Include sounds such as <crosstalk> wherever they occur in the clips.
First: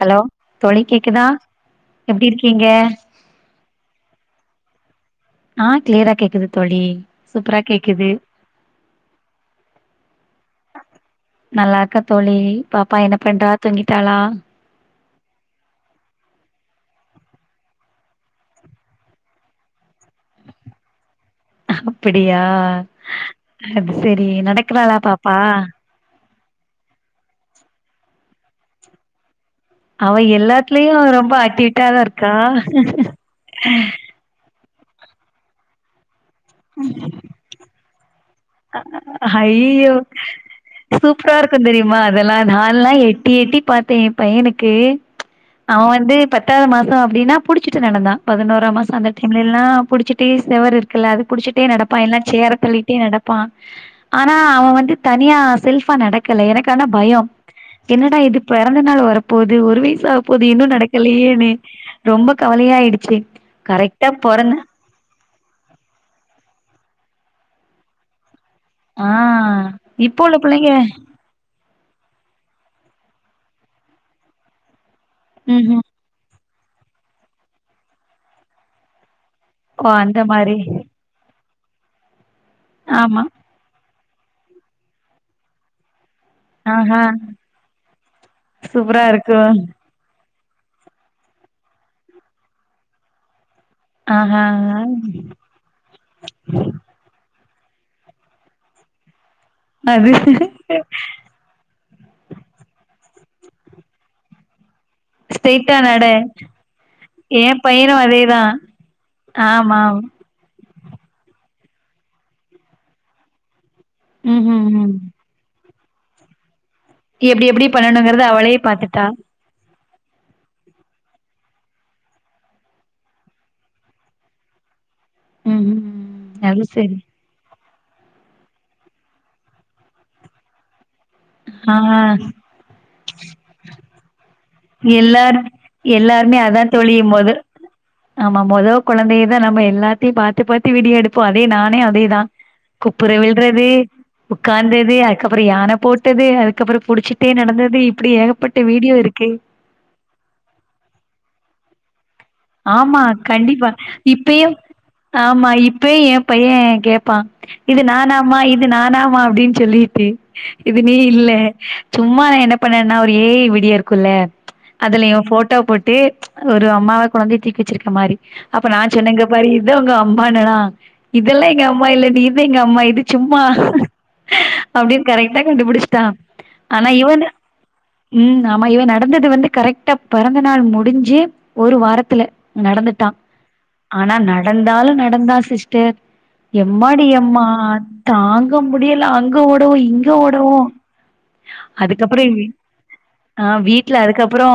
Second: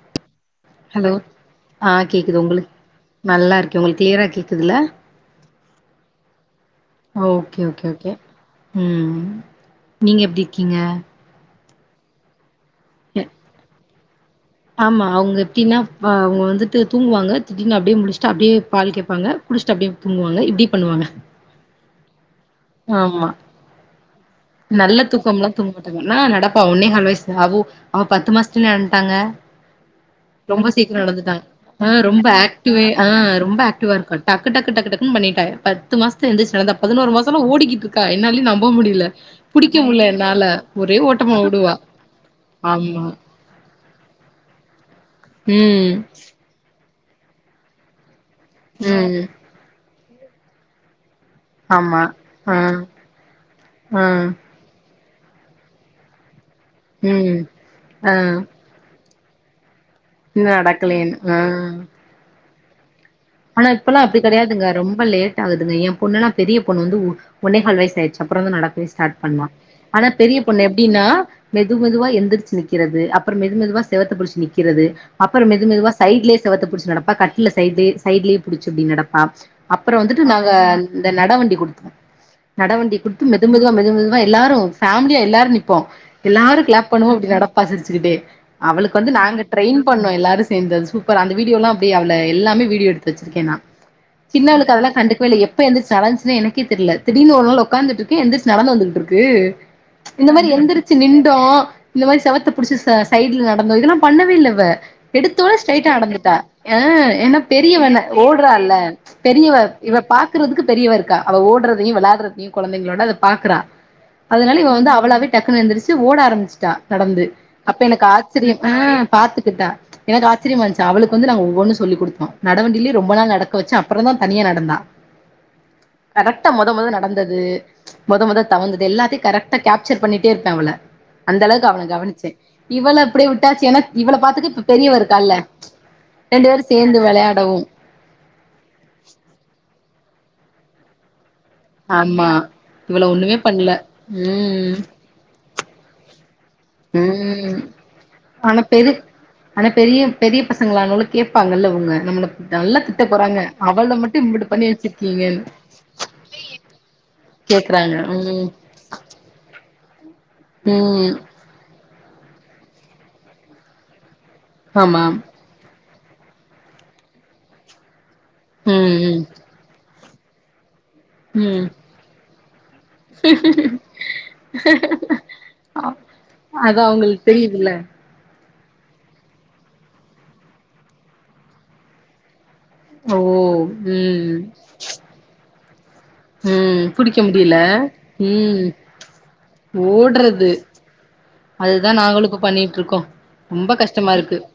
Hello தோழி hello கேக்குதா ஆ எப்டி கேக்குது இருக்கீங்க உங்களுக்கு, நல்லாருக்கேன். உங்களுக்கு கிளியரா கேக்குதுல்ல. ஆ கிளியரா கேக்குது தோழி ஓகே சூப்பரா ஓகே கேக்குது ஓகே. ம்.. நீங்க எப்டிருக்கீங்க. நல்லா இருக்கே தோழி, பாப்பா என்ன பண்றா தூங்கிட்டாளா. ஆம்மா அவங்க எப்டின்னா அவங்க வந்துட்டு தூங்குவாங்க. திடீனு அப்டியே முழிச்சுட்டு அப்டியே பால் கேப்பாங்க. குழுச்சுட்டு அப்டியே தூங்குவாங்க. இப்டி பண்ணுவாங்க. அப்டியா. ஆமா அது செரி நடக்குறாளா பாப்பா. னா நடப்பா, ஒன்னே கால் வயசு, அவு அவ பத்து மாசத்துள்ளே நடந்த்ட்டாங்க. அவ ரொம்ப எல்லாத்துலயு சீக்கிரோ ரொம்ப நடந்துட்டா ஆக்டிவிட்டா ஆ தா ரொம்ப இருக்கா ஆக்டிவே ஆ ரொம்ப ஆக்டிவா இருக்கா டக்கு டக்கு டக்கு டக்குன்னு பண்ணிட்டா பத்து மாசத்து எந்திருச்சு நடந்தா பதினோரு மாசம்மா ஓடிக்கிட்டுருக்கா என்னாலே நம்ப முடியல புடிக்க ஹய்யிய்யோ முடில என்னால ஒரே சூப்பரா ஓட்டமா இருக்கு ஓடுவா தெரியும அதெல்லா நான்ல்லா ஆமா எட்டி எட்டி பாத் தே எ பையனுக்கு அவ ம் வந்து பத்தாது மாசோ அப்டினா புடிச்சிட்டு நடந்தா பதினோராம் மாசோ அந்த ம் டைம்ல எல்லா புடிச்சுட்டே செவர் இருக்குல்ல அது புடிச்சுட்டே ஆமா நடப்பான் எல்லா சேர ஆ தள்ளிட்டே நடப் பா ஆ ஆனா அவன் வந்து தனியா செல்ஃபா நடக் கல்ல எனக்கானா பயோ ம் ஆ என்னடா இது பெறந்த நாள் வரப்போது ஒரு வயசாக் போது இன்னு நடக்கலேன்னு நடக்கலையேன்னு, ஆ ரொம்ப கவலையாயிடுச்சு ஆனா இப்பெல்லா கரெக்டா அப்டி பொறந்த கெடையாதுங்க ரொம்ப லேட் டாகுதுங்க எ பொண்ணெல்லா பெரிய பொண்ணு வந்து உ ஒன்னேகால் வய்சாய்ட்ச்சு அப்பறந்தா நடக் வே ஆ ஸ்டாட் பண்ணா ஆனா இப்போ உள்ள பெரிய பொண்ணு பிள்ளைங்க எப்டின்னா மெது மெதுவா எந்திரிச்சு நிக்கிறது அப்புறம் மெது மெதுவா செவத்த புடிச்சு நிக்கிறது அப்புறம் மெது ம்ஹும் மெதுவா சைட்லயே செவத்த புடிச்சு நடப்பா. கட்டூல்ல சைட்லே சைடலேயே புடிச்சு அப்டி நடப்பா ஓ அப்புறோ அந்த வந்துட்டு நாங்க மாரி இந்த நடவண்டி குடுத்தோ நடவண்டி ஆமா குடுத்து மெ து மெதுவா மெது மெதுவா எல்லாரு ஃபேமிலியா எல்லாரு நிப்போ எல்லாரு க்ளாப் ஆஹா பண்ணுவோ அப்டி நடப்பா சிரிச்சுக்கிட்டே அவளுக்கு சூப்பரா வந்து இருக்கு நாங்க ட்ரெயின் பண்ணு எல்லாரு சேந்ததுஎ சூப்பர் அந்த வீடியோல்லா அப்டி அவள எல்லாமே வீடியோ எடுத்து வெச்சிருக்கே நா ஆஹா சின்னவுளுக்கு அதெல்லா கண்டுக்வே இல்ல எப்ப எந்தர்ச்சு நடந்ச்சுனே எனக்கே தெரில திடீனு ஒரு நாள் உட்காந்துட்டுருக்கு எந்திர்ச் நடந்து வந்துகிட்ருக்கு அது இந்த மாரி எந்திரிச்சு நின் டோ இந்த மாரி செவத்த புடிச்சு ச சைட்ல நடந்தோ இதெல்லாம் பண்ணவே இல்ல இவ எடுத்தோன ஸ்ட்ரைட்டா ஸ்ட்ரெய்டா நட நடந்துட்டா அ என்ன ஏ பெ பையனு ரியவன அதேதா ஓட்றால்ல பெரியவ ஆமா இவ பாக்குறதுக்கு பெரியவ இருக்கா அவ ஓட்றதையு விளாட்றதையு கொழந்தைங்களோட அத பாக்குறா அதனால ம்ஹும் இவ வந்து ம் அவளாவே டக்குன்னு எந்திரச்சு ஓட ஆரம்பிச்சுட்டா நடந்து எப்டி எப்டி அப்ப எனக்கு பண்ணணுங்கறத அவளே ஆச்சரியம் ஆ பாத்துட்டா பாத்துட் கிட்டா எனக்கு ஆச்சரியமா இந்ச்சு அவளுக்கு வந்து நாங்க ஒவ்வொன்னு சொல்லி குடுத்தோ நடவண்டிலியே ரொம்ப நாள் நடக்க வெச்சே அப்புறந்தா தனியா நடந்தா ம்ஹும் கரெக்டா அது மொத மொத சரி நடந்த து மொத மெத தவந்தது எல்லாத்தியு கரெக்டா கேப்சர் பண்ணிட்டே இருப்பே அவள அந்தளவுக்கு அவள ஆ கவனிச்சே இவள அப்படியே விட்டாச்சு ஏனா இவள பாத்துக்க பெரியவ இருக்கால்ல எல்லார் எல்லாருமே ரெண்டு அதா பேரு தோழி சேந்து மொத வெளையாடவு ஆமா மொத கெழந்தையைதா நம்ம எல்லாத்தியு பாத்து பாத்து வீடியே எடுப்போ அதே நான் னே அதேதா ஆமா இவள குப்புர ஒண்ணுமே விழுறது பண்ல ம் உட்காந்தது அதுக்கப்புற யான போட் டது அதுக்கப்புற புடிச்சிட்டே ம் நடந்தது இப்படி ஏகப்பட்ட ஆனா பெரு வீடியோ இருக்கு ஆனா பெரிய பெரிய பசங்ளா ஆனவுன்ன கேப்பாங்கல்ல அவுங்க நம்மள நல்லா திட்ட ஆமா போறாங்க கண்டிப்பா அவள மட்டு இம்புட்டு இப்பயு பண்ணி வச்சிருக்கீங்கன்னு ஆமா இப்பயி எ பையே கேப்பா இது கேக்குறாங்க நானாமா ம் இது நானாமா அப்டின் சொல்லிட் டு இது நீ ம் இல்ல சும்மா நா என்ன பண்ணேன்னா ஒரே ஏஐ வீடியோ இருக்குல்ல ஆமா அதுல இவ ஃபோட்டோ போட்டு ஒரு அம்மாவ கொழந்திய தூக்கி வெச்சிருக்க மாரி அப்ப நா ம் சொன்னே ம் இங்க பாரு இதா உங்க அம்மான்னனா இதெல்லா எங்க ம் அம்மா இல்ல நீதா எங்க அம்மா இது சும்மா அப்டின் கரெக்டா கண்டுபுடிஷ்ட்டா அதா அவுங்களுக் தெரியுதுல ம் ஆமா இவே நடந்தது வந்து கரெக்டா பெறந்த நாள் முடிஞ்சு ஒரு வாரத்துல ஓ நடந்துட்டான் ஆனா ம் நடந்தாலு நடந்தான் சிஸ்டர் ம் எம்மாடி புடிக்க எம்மா முடியல தாங்க ம் முடியல அங்க ஓடவு இங்க ஓடவு அதுதான் நாங்களு இப்ப பண்ணிட்டு இருக்கோ ஆ வீட்ல அதுக்கப்றோ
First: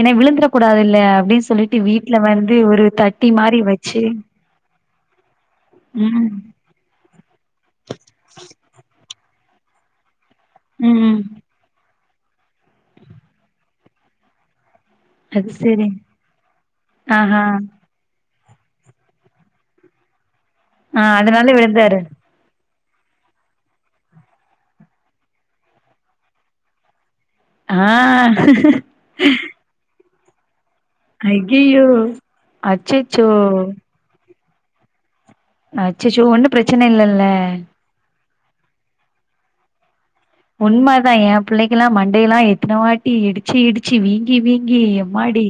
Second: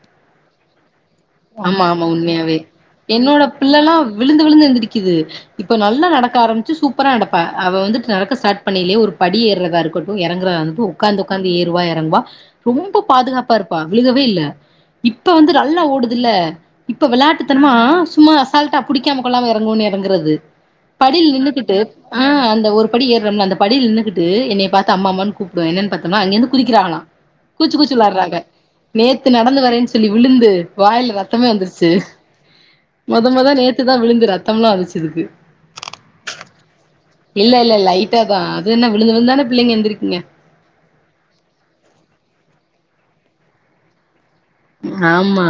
என்ன விழுந்துர கூடாதில்லய அப்டின்னு சொல்ட்டு ஆமா ஆமா வீட்ல வந்து உண்மையாவே ஒரு தட்டி என்னோட மாரி பிள்ள எல்லா வச்சு விழுந்து விழுந்து எந்திருக்குது இப்ப நல்லா ம். நடக்க ஆரம்பிச்சு சூ ப்பாரா நடப்பா அவ வந்துட்டு ஸ்டார்ட் பண்ணிலயே ஒரு படி ஏறதா இருக்கட்டு எறங்கறதா <unintelligible> ம். உக்காந்து உக்காந்து ஏறுவா எறங்குவா ரொம்ப பாதுகாப்பா இருப்பா விழுகவே இல்ல இப்ப அது வந்து நல்லா சரி. ஓடுதில்ல இப்ப ஆஹா. வெளாட்டுத்தனமா சும்மா அசால்டா புடிக்காம கொல்லாம எறங்குவோனு எறங்கறது ஆ படில அதனால நின்னுகிட்டு விழுந்தாரு. ஆ அந்த ஒரு படி ஏர்றமல்ல அந்த படில நின்னுகிட்டு என்னைய பாத்தா அம்மா அம்மான்னு கூப்டுவா என்னன் பாத்தம்னா அங்கிந்து குறிக்கறாங்ளா கூச்சு ஆ. கூச்சு வெளாடறாங்க நேத்து நடந்து வரேன்னு சொல்லி விழுந்து வாய்ல ரத்தமே ஐயையோ! வந்துருச்சு அச்சச்சோ! மொத மொத நேத்துதான் விழுந்து ரத்தமெல்லா வந்துச்சு அதுக்கு அச்சச்சோ ஒண்ணு பிரச்சனை இல்லல்ல ட்டதா அது என்ன விழுந்து விழுந்தான பிள்ளைங்க எந்திருக்குங்க உண்மதா என் பிள்ளைக்கல்லா மண்டெல்லா எத்தன வாட்டி இடிச்சு இடிச்சு வீங்கி வீ ங்கி எம்மாடி ஆமா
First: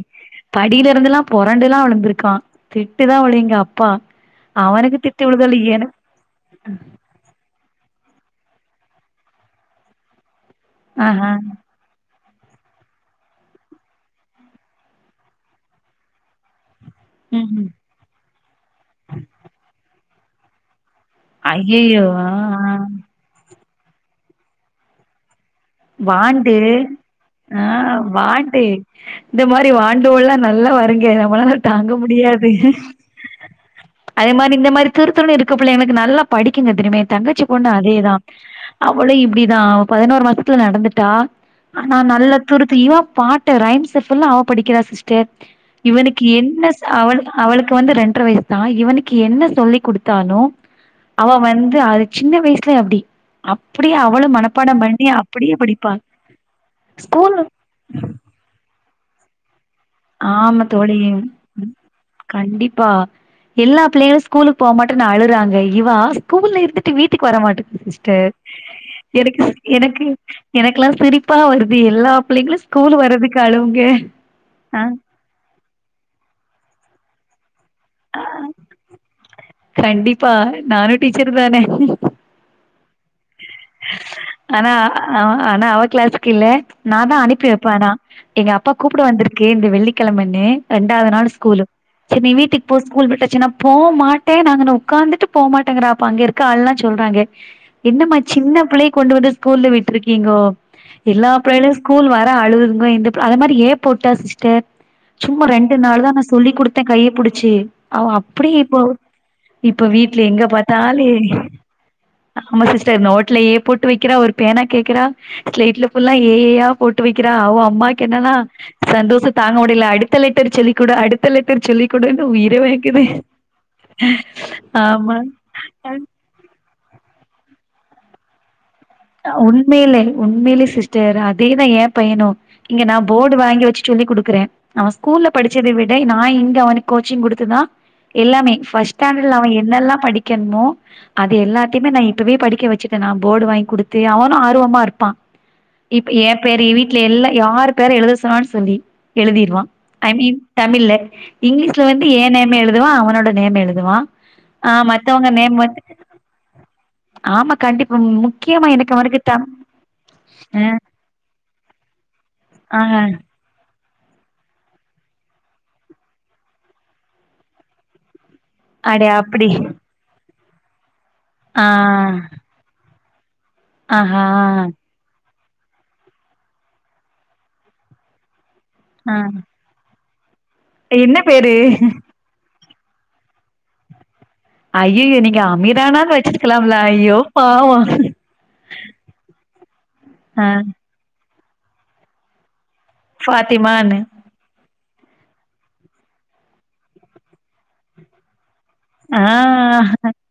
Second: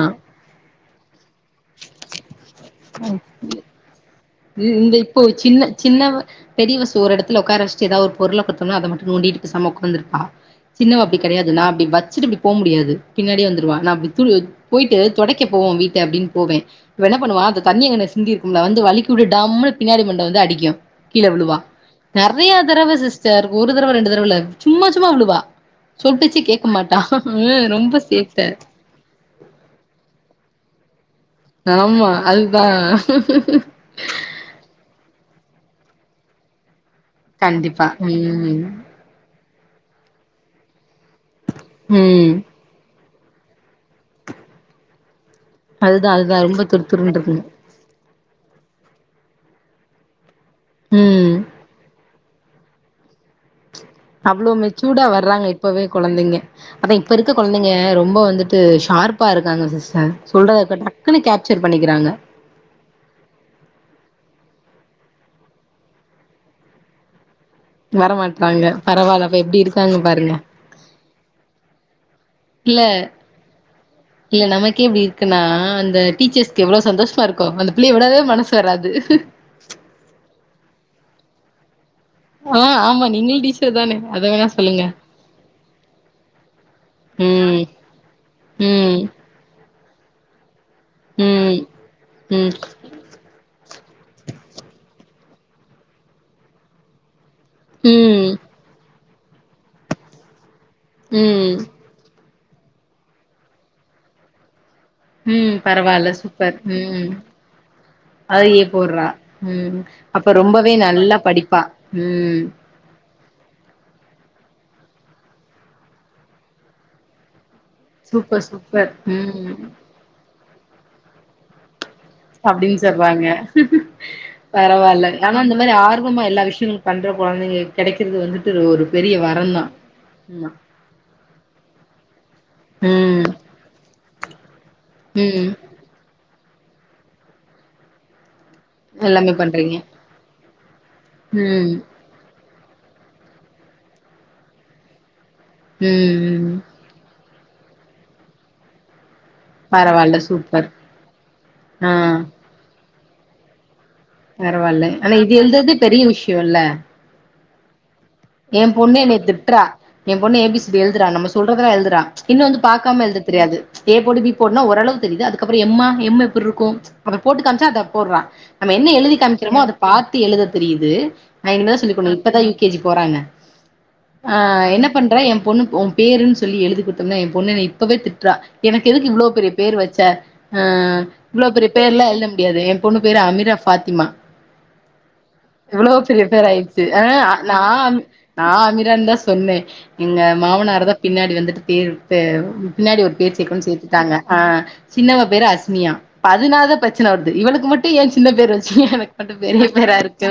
படில இருந்தெல்லா புரண்டெல்லா விழுந்திருக்கான் திட்டுதா விழு எங்க அப்பா இது இந்த அவனுக்கு இப்போ திட்டு விழுதல சின்ன எனக் சின்னவ பெரியவ சோ ஒரு எடத்துல உக்கார வெச்சுட்டு எதாவது ஒரு பொருள குடுத்தம்னா அத மட்டு நோண்டிட்டு பேசாம உக்காந்திருப்பா சின்னவ அப்டி ஆஹா கெடையாது நா அப்டி வெச்சிட்டு இப்டி போ முடியாது பின்னாடியே வந்துருவா நா அப்டி போயிட்டு தொடைக்க போவோ வீட்ட அப்டின்ட்டு போவன் இவ என்ன பண்ணுவா அந்த ம் தண்ணி அங்கண்ண சிந்தி இருக்குமல்ல வந்து வலிக்கி விட்டு டம்முனு பின்னாடி மண்ட வந்து அடிக்கு கீழ விழுவா ஐயையோ ஆ நெறைய ஆ தரவ சிஸ்டர் ஒரு தரவ ரெண்டு தரவ இல்ல சும்மா சும்மா விழுவா சொல் பேச்சே வாண்டு கேக்க மாட்டா ஆ ரொம்ப சேட்ட வாண்டு இந்த மாரி வாண்டோல்லா நல்லா வருங்க நம்மளாலா தாங்க ஆமா முடியாது அதுதா அதே மாரி இந்த மாரி துறுத்துருன்னு இருக்க பிள்ளைங்களுக்கு நல்லா படிக்குங்க தெரிமா என் தங்கச்சி பொண்ணு கண்டிப்பா அதேதா ம் போல இப்டிதா அவ பதினோரு மாசத்துல நடந்துட்டா ஆனா ம் நல்லா துரு த்து இவ பாட்ட ரைம்ஸ ஃபுல்லா அவ படிக்கிறா சிஸ்டர் அதுதா இவனுக்கு அதுதா ரொம்ப என்ன துருத்துருன்னு அவன் இருக்குங்க அவளு க்கு வந்து ரெண்டற வயசுதா இவனுக்கு என்ன சொல்லிக்குடுத்தாலு அவ ம் வந்து அது சின்ன வயசுலயே அப்டி அப்டியே அவளு மனப்பாடம் பண்ணி நாங்க அப்டியே இப்பவே படிப்பா கொழந்தைங்க அதா இப்ப இருக்க ஸ்கூல் கொழந்தைங்க ரொம்ப வந்துட்டு ஷார்ப்பா இருக்காங்க சிஸ் அ சொல்றத ஆமா தோழி டக்குன்னு கேப்சர் பண்ணிக்கிறாங்க கண்டிப்பா எல்லா பிள்ளைகளு ஸ்கூலுக்கு போ மாட்டேன்னு அழுறாங்க இவா ஸ்கூல்ல இருந்துட்டு வீட்டுக்கு வரமாட் வரமாட்டாங்க பரவால்ல அப்ப எப்டி இருக்காங்க எனக்கு பாருங்க எனக்கெல்லா சிரிப்பா வருது எல்லா புள்ளைங்களு இல்ல ஸ்கூல் வர்றதுக்கு அளுவுங்க இல்ல நமக்கே இப்டி இருக்குன்னா அந்த டீச்சர்ஸ்க்கு எவ்ளோ சந்தோஷமா இரு க்கு அந்த பிள்ளைய விடவே மனசு வராது கண்டிப்பா நானு டீச்சர்தானே ஆ ஆமா நீங்லு டீச் ஆனா ஆனா அவ கிளாஸுக்கு இல்ல நாதா அனுப்பி ம் வெப்பே ஆனா எங்க அப்பா ம் கூப்பட வந்திருக்கு இந்த வெள்ளிக்கிழமன்னு ரெண்டாவது நாள் ம் ஸ்கூலு சேர் நீ ம் வீட்டுக்கு போ ஸ்கூல் விட்டுச்சுனா போ மாட்டன் நா அங்கன உக்காந்துட்டு போ மாட்டாங்கற அப்ப அங்க இருக்க ஆள்லெல்லா சொல்றாங்க என்னமா ம் சின்ன பிள்ளைய கொண்டு வந்து ஸ்கூல்ல விட்டிருக்கீங்கோ எல்லா ம் பேரன்ட்ஸ் ஸ்கூல் வர அழுகுங்க இந்த புள்ள அது மாரி ஏ போட்டா சிஸ்டர் சும்மா ம் ரெண்டு நாள்தா பரவால்ல நா சொல்லி் சூப்பர் குடுத்தே ம் கைய புடிச்சு அவ அப்டியே அதையே இப்போ போட்றா ம் இப்ப வீட்ல அப்ப எங்க ரொம்பவே பாத்தாலு நல்லா எழுதி படிப்பா ம் ஆமா சிஸ்டர் நோட்லயே போட்டு வெக்கிறா ஒரு பேனா கேக்குறா ஸ்லேட்டுல ஃபுல்லா ஏ ஏ யா போட்டு வெக்கிறா அவ அம்மா க்கென்னனா சூப்பர் சூப்பர் சந்தோஷ தாங்க ம் முடியல அடுத்த லெட்டர் சொல்லிக்குடு அடுத்த லெட்டர் சொல்லி அப்டின் சொல்றாங்க பரவால்ல ஆமா ஆனா இந்த மாரி ஆர்வமா எல்லா விஷ்யங்களு பண்ற கொழந்தைங்க கெடைக்கிறது வந்து து ஒரு பெரிய அ வரந்தா உண்மைலே ஆமா உண்மைலே சிஸ்டர் அதேதா ஏ பையனு இங்க நா ம் போர்டு வாங்கி வச்சு சொல்லி குடுக்குறே அவ ஸ்கூல்ல ம் படிச்சத விட் ட நா இங்க அவனுக்கு கோச்சிங் குடுத்துதா எல்லாமே ஃபஸ்ட் எல்லாமே ஸ்டாண்டர்ட்ல அவ பண்றீங்க என்னெல்லா படிக்கனுமோ அது ம் எல்லாத்தையுமே நா இப்பவே படிக்க வச்சுட் டே நா போர்டு வாங்கி குடுத்து அவனு ஆர்வமா இருப்பா இப்ப ம் எ ம் பேரயே வீட் ல எல்லா யார் பேர எழுத சொன்னாலு சொல்லி எழுதிரு வா ஐ பரவால்ல மீன் சூப்பர் தமிழ்ல இங்லீஷ்ல ஆ வந்து ஏ நேமு எழுதுவா அவனோட நேமு எழுதுவா ஆ பரவால்ல ஆனா மத்தவங்க இது நேம் எழுதற்தே வந்து பெரிய விஷ்யோல்ல ஆமா கண்டிப்பா மு எ பொண்ணு என்னய திட்றா எ பொண்ணு ஏ பி சி டி எழுதுறா நம்ம சொல்றதெல்லா எழுதுறா இன்னு வந்து ஆ ஆ பாக்காம எழுத தெரியாது ஏ போடு பி போடுனா ஒரளவு தெரியுது அதுக்கப்ற எம் மா எம் எப்டி இருக்கு அத போட்டு காம்ச்சா அத போட்றா நம்ம என்ன அடே எழுதி அப்டி காமிக்கிறோமோ அத பாத்து எழுத தெரியிது நா ஆ இனிமேதா சொல்லிக்குட்ணு இப்பதா யு கே ஜி போறாங்க ஆஹா ஆ என்னப் பண்றே எ பொண்ணுக்கு ஒ பேருன் சொல்லி எழுதி குடுத்தனா ஏ பொண்ணு இப்பவே திட்றா எனக்கு எதுக்கு ஆ இவ்ளோ பெரியப் பேரு வச்ச ஆ என்ன இவ்ளோ பேரு பெரிய பேர்லா எழுத முடியாது ஏ பொண்ணு பேரு அமீரா ஃபாத்திமா ஐயயோ நீங்க எவ்ளோ அமீரானாது பெரிய பேர் வச்சுருக்கலாம்ல ஆயிடுச்சு ஆ ஐயோ நா பாவ நா அமிரான்தா சொன்னே எங்க ஆ மாமனார்தா பின்னாடி வந்துட்டு பேரு பே பின்னாடி ஒரு பேர் சேக்கனுன் ஃபாத்திமான்னு சேத்துட்டாங்க ஆ சின்னவ பேரு அஸ்மியா இப்ப அதுனாலதா பிரச்சன வருது இவளுக்கு மட்டு ஏ சின்ன பேரு வச் எனக்கு ஆ மட்டு பெரிய பேரா இருக்கு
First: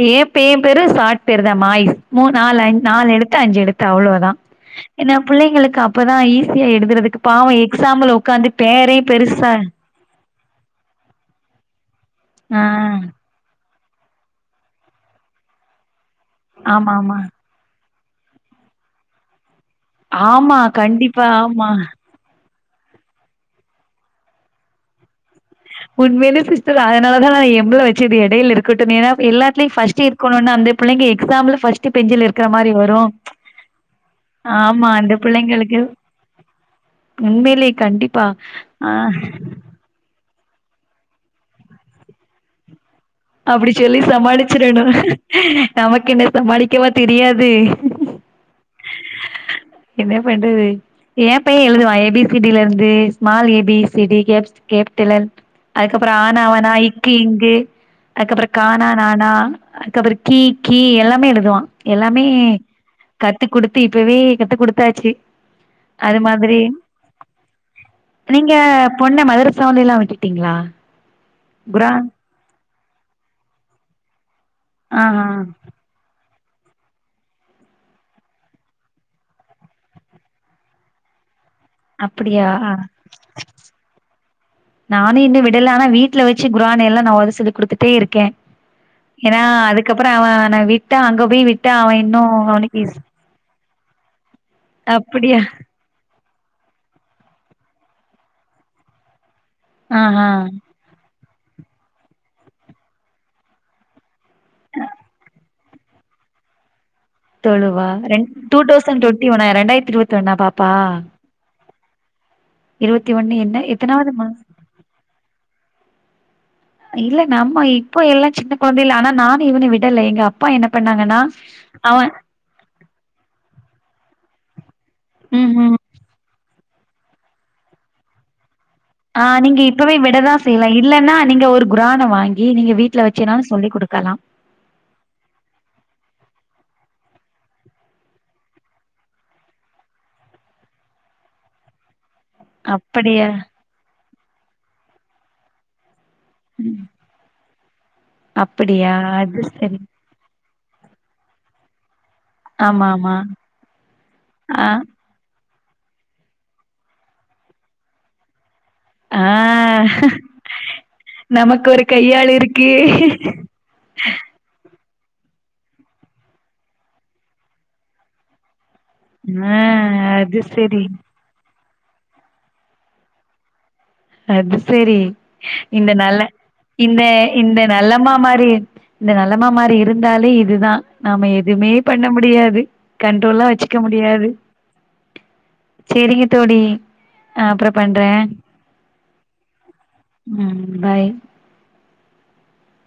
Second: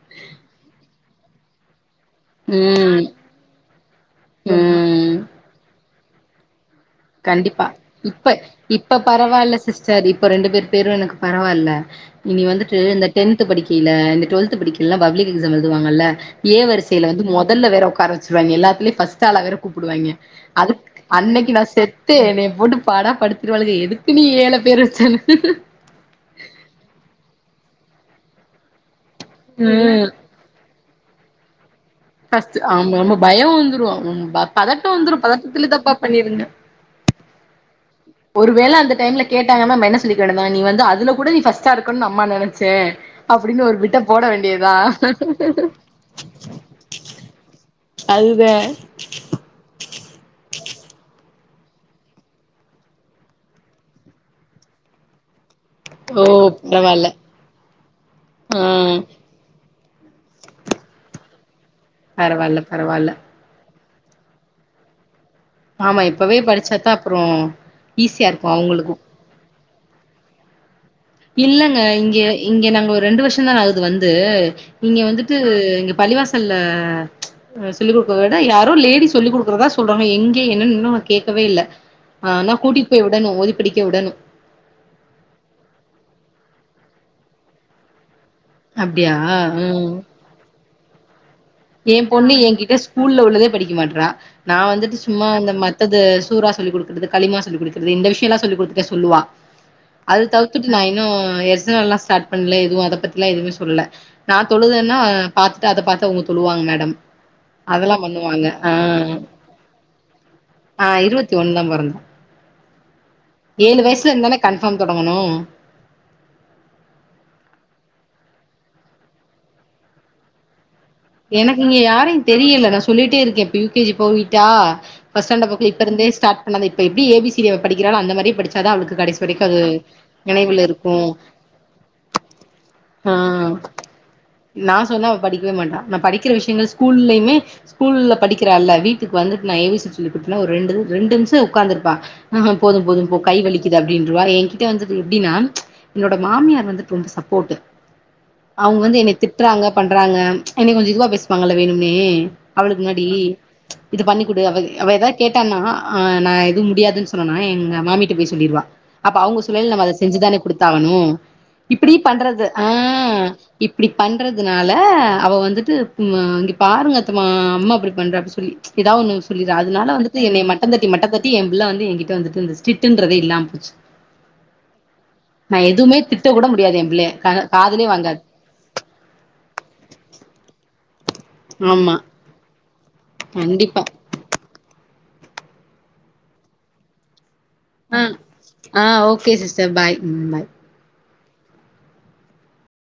ஏ பைய பேரு சாட் பேருதா மாய்ஸ் மூர் நால் அஞ் ம் நாலெழுத்து அஞ்செழுத் து அவ்ளோதா ம் ஏனா பிள்ளைங்களுக்கு அப்பதா ஈஸியா எழுதுறதுக் கு பாவ கண்டிப்பா எக்ஸாம்ல ஒக்காந்து பேரே பெருசா செரி இப்ப ரெண்டு பேர் பேரு எனக்கு பரவால்ல இனி ஆ வந்துட்டு இந்த டென்த்து படிக் கடைல இந்த டுவெல்த்து படிக்கைலலா பப்ளிக் எக்ஸாம் எழுதுவாங்கள்ல ஏ ஆமா வரிசைல ஆமா வந்து மொத் தல்ல வேற ஒக்கார வச்சுருவாங்கே எல்லாத்துலயு ஃபஸ்ட்டாளா வேற கூப்டு வாங்கே ஆமா அதுக் கண்டிப்பா அன்னைக்கு நா ஆமா செத் தே என்னய போட்டு பாடா படுத்திருவாழளுங்க எதுக்கு நீ ஏ ல பேரு வச்சன்னு உண்மைலே சிஸ்டர் அதனாலதா நா எம் ல வெச்சுது எடைல இருக்கட்டுனேதா எல்லாத்துலயு ஃபஸ்ட் இருக் குனுனு அந்த புள்ளைங்க எக்ஸாம்ல ஃபஸ்ட் ஃபஸ்ட்டு ஆமாம்மா பயோ வந்துரு ம் பதட்ட ஆமா அந்த வந்துரு பதட்டத்துலே தப்பா பண்ணிருங்க உண்மைலே கண்டிப் ஒரு வேள அந்த டைம்ல கேட்டாங்கனா நம்ம என்ன சொ சொல்லிக்கனுனா நீ வந்து அதுல கூட நீ ஃபஸ்டா இருக்கனுனு அம்மா நெனச்சே அப்டின்னு அப்டி ஒரு பிட்ட சொல்லி போட வேண்டியதா சமாளிச்சிறணு நமக்கு என்ன சமாளிக்கவா தெரியாது அதுதே என்ன பண்றது ஏ பைய எழுதுவா ஏ பி சி டி லருந்து small A B C D caps கேப்டலன் அதுக்கப்றோ ஓ ஆனா ஆவனா பரவால்ல இக்கு இங்கு அதுக்கப்றோ ஆ கானா நானா அதுக்கப்றோ கி கீ எல்லாமே எழுதுவா எல்லாமே பரவால்ல பரவால்ல கத்து குடுத்து இப்பவே கத்து குடுத்தாச்சு ஆமா அது இப்பவே மாதிரி படிச்சாத்தா அப்றோ ஈஸியா இருக்கு நீங்க அவங்களுக்கு பொண்ண மதுர சவுண்டல்லா விட்டுட்டிங்களா இல்லங்க இங்க இங்க நாங்க ஒரு ரெண்டு வருஷோதா ஆகுது வந்து இங்க ஆ ஆ வந்துட்டு இங்க பள்ளிவாசல்ல ச் சொல்லிக் குடுக்கறத விட யாரோ லேடி சொல்லிக்குடுக்றதா சொல்றாங்க எங்க என்னன்னு இன்னு நா கேட்கவே இல்ல ஆ அப்படியா ஆனா கூட்டிட்டு போய் வுடணு ஓதி படிக்க உடணு நானு இன்னோ விடல ஆனா வீட்ல வச்சு குரானேல்லா நா ஓத சொல்லி குடுத்துட்டேருக்கே அப்டியா ஏன்னா ம் அதுக்கப்றோ அவ நா விட்டா அங்க போய் விட் ஏ பொண்ணு ஏ கிட்ட ஸ்கூல்ல உள்ளதே படிக்க மாட்றா நா வந்துட்டு சும்மா அப்டியா அந்த மத் தத சூரா சொல்லி குடுக்றது களிமா சொல்லி குடுக்றது இந்த விஷ்யோல்லா சொல்லிக் குடுத்துட்டே சொல்லுவா அது ஆஹா தவுத்துட்டு நா இன்னு எஸ்னல்லா ஸ்டார்ட் பண்ணல எதுவு அத பத்திலா எதுவுமே சொல்லல நா தொழுதென்னா பாத்த அத பாத்து அவுங்க தொழுவாங்க மேடம் தொழுவா அதெல்லா ரெண் பண்ணுவாங்க டூ ஆ தௌசண்ட் டொண்டி ஒன்னா ரெண்டாயிரத்தி இருபத்தி ஒன்னா பாப்பா ஆ இருவத்தி ஒன்னுதா பொறந்தா இருவத்தி ஒன்னு என்ன ஏழு வயசுல எத்தனாவது இருந்து மா தானே கன்ஃபார்ம் தொடங்கணு <inaudible> இல்ல நம்ப இப்போ எல்லா சின்ன கொழந்தேல ஆனா நானு இவன விடல எங்க அப்பா என்ன பண்ணாங்கன்னா எனக்கு இங்க அவன் யாரயு தெரியல நா சொல்லிட்டேருக்கே இப்போ யூ கே ஜி பொய்யிட்டா ஃபஸ்டாண்ட்டு ம் புக் ம் இப்பருந்தே ஸ்டார்ட் பண்ணாதா இப்ப எப்டி ஏ பி சி டி அவ படிக்றா அந்த மாரியே படிச்சாதா அவ்ளுக்கு ஆ நீங்க இப்பவே விடதா செய்யலா இல்லன்னா நீங்க ஒரு குரான வாங்கி நீங்க வீடல ஆ வச்சுன்னாலு சொல்லி குடுக்கலா நா சொன்னா அவ படிக்கவே மாட்டா நா படிக்ற விஷ்யங்கள் ஸ்கூல்லயுமே ஸ்கூல்ல படிக்கிறால வீட்டுக்கு வந்துட்டு நா ஏ பி சி சொல்லிகுடுத்தனா ஒரு ரெண்டு ரெண்டு நிமிஷோ உட்காந்துருப்பா ஆ போது போது போ அப்படியா கை வலிக்குது அப்டின்றுவா என்கிட்ட வந்து எப்டின்னா ச் என்னோட மாமியார் வந்துட்டு ரொம்ப சப்போர்ட்டு அவங்க அப்படியா வந்து என்னை அது திட்டுறாங்க சரி பண்றாங்க ச் என்னை கொஞ்சோ இதுவா பேசுவாங்கல்ல வேணும்னே அவளுக்கு ஆமா முன்னாடி ஆமா ச் இது பண்ணி கொடு அவ ஆ அவ ஏதா கேட்டான்னா நா எதுவு முடியாதுன்னு சொன்னேன்னா எங்க மாமிட்ட போய் சொல்லிருவா அப்ப ஆ அவங்க சொல்லைல நம்ம அதை செஞ்சுதானே குடுத்தாகணு நமக்கு ஒரு இப்டி கையாள் பண்றது ஆ இருக்கு இப்டி பண்றதுனால அவ வந் வந்துட்டு அங்க பாருங்க அத்தமா அம்மா அப்டி பண்றா அப்டி சொல்லி ஏதாவது ஒன்னு சொல்லிற ஆ அதனால வந்துட்டு என்னை அது மட்டோ சரி தட்டி மட்டோ தட்டி எ பிள்ள வந்து எங்கிட்ட வந்துட்டு ஸ்டிரிட்டுன்றதே இல்லாம போச்சு அது செரி நா இந்த எதுவுமே நல்ல திட்ட கூட முடியாது என் இந்த புள்ளைய கா இந்த காதுலயே நல்லம்மா வாங்காது மாரி இந்த நல்லமா மாரி இருந்தாலே இதுதா நாம எதுமே ஆமா பண்ண முடியாது கண்ட்ரோல்லா வச்சுக்க கண்டிப்பா முடியாது செரிங்க தோழி அ அப்றோ ஆ பண்றே ஆ ஓகே சிஸ்டர் பாய் ம் பாய்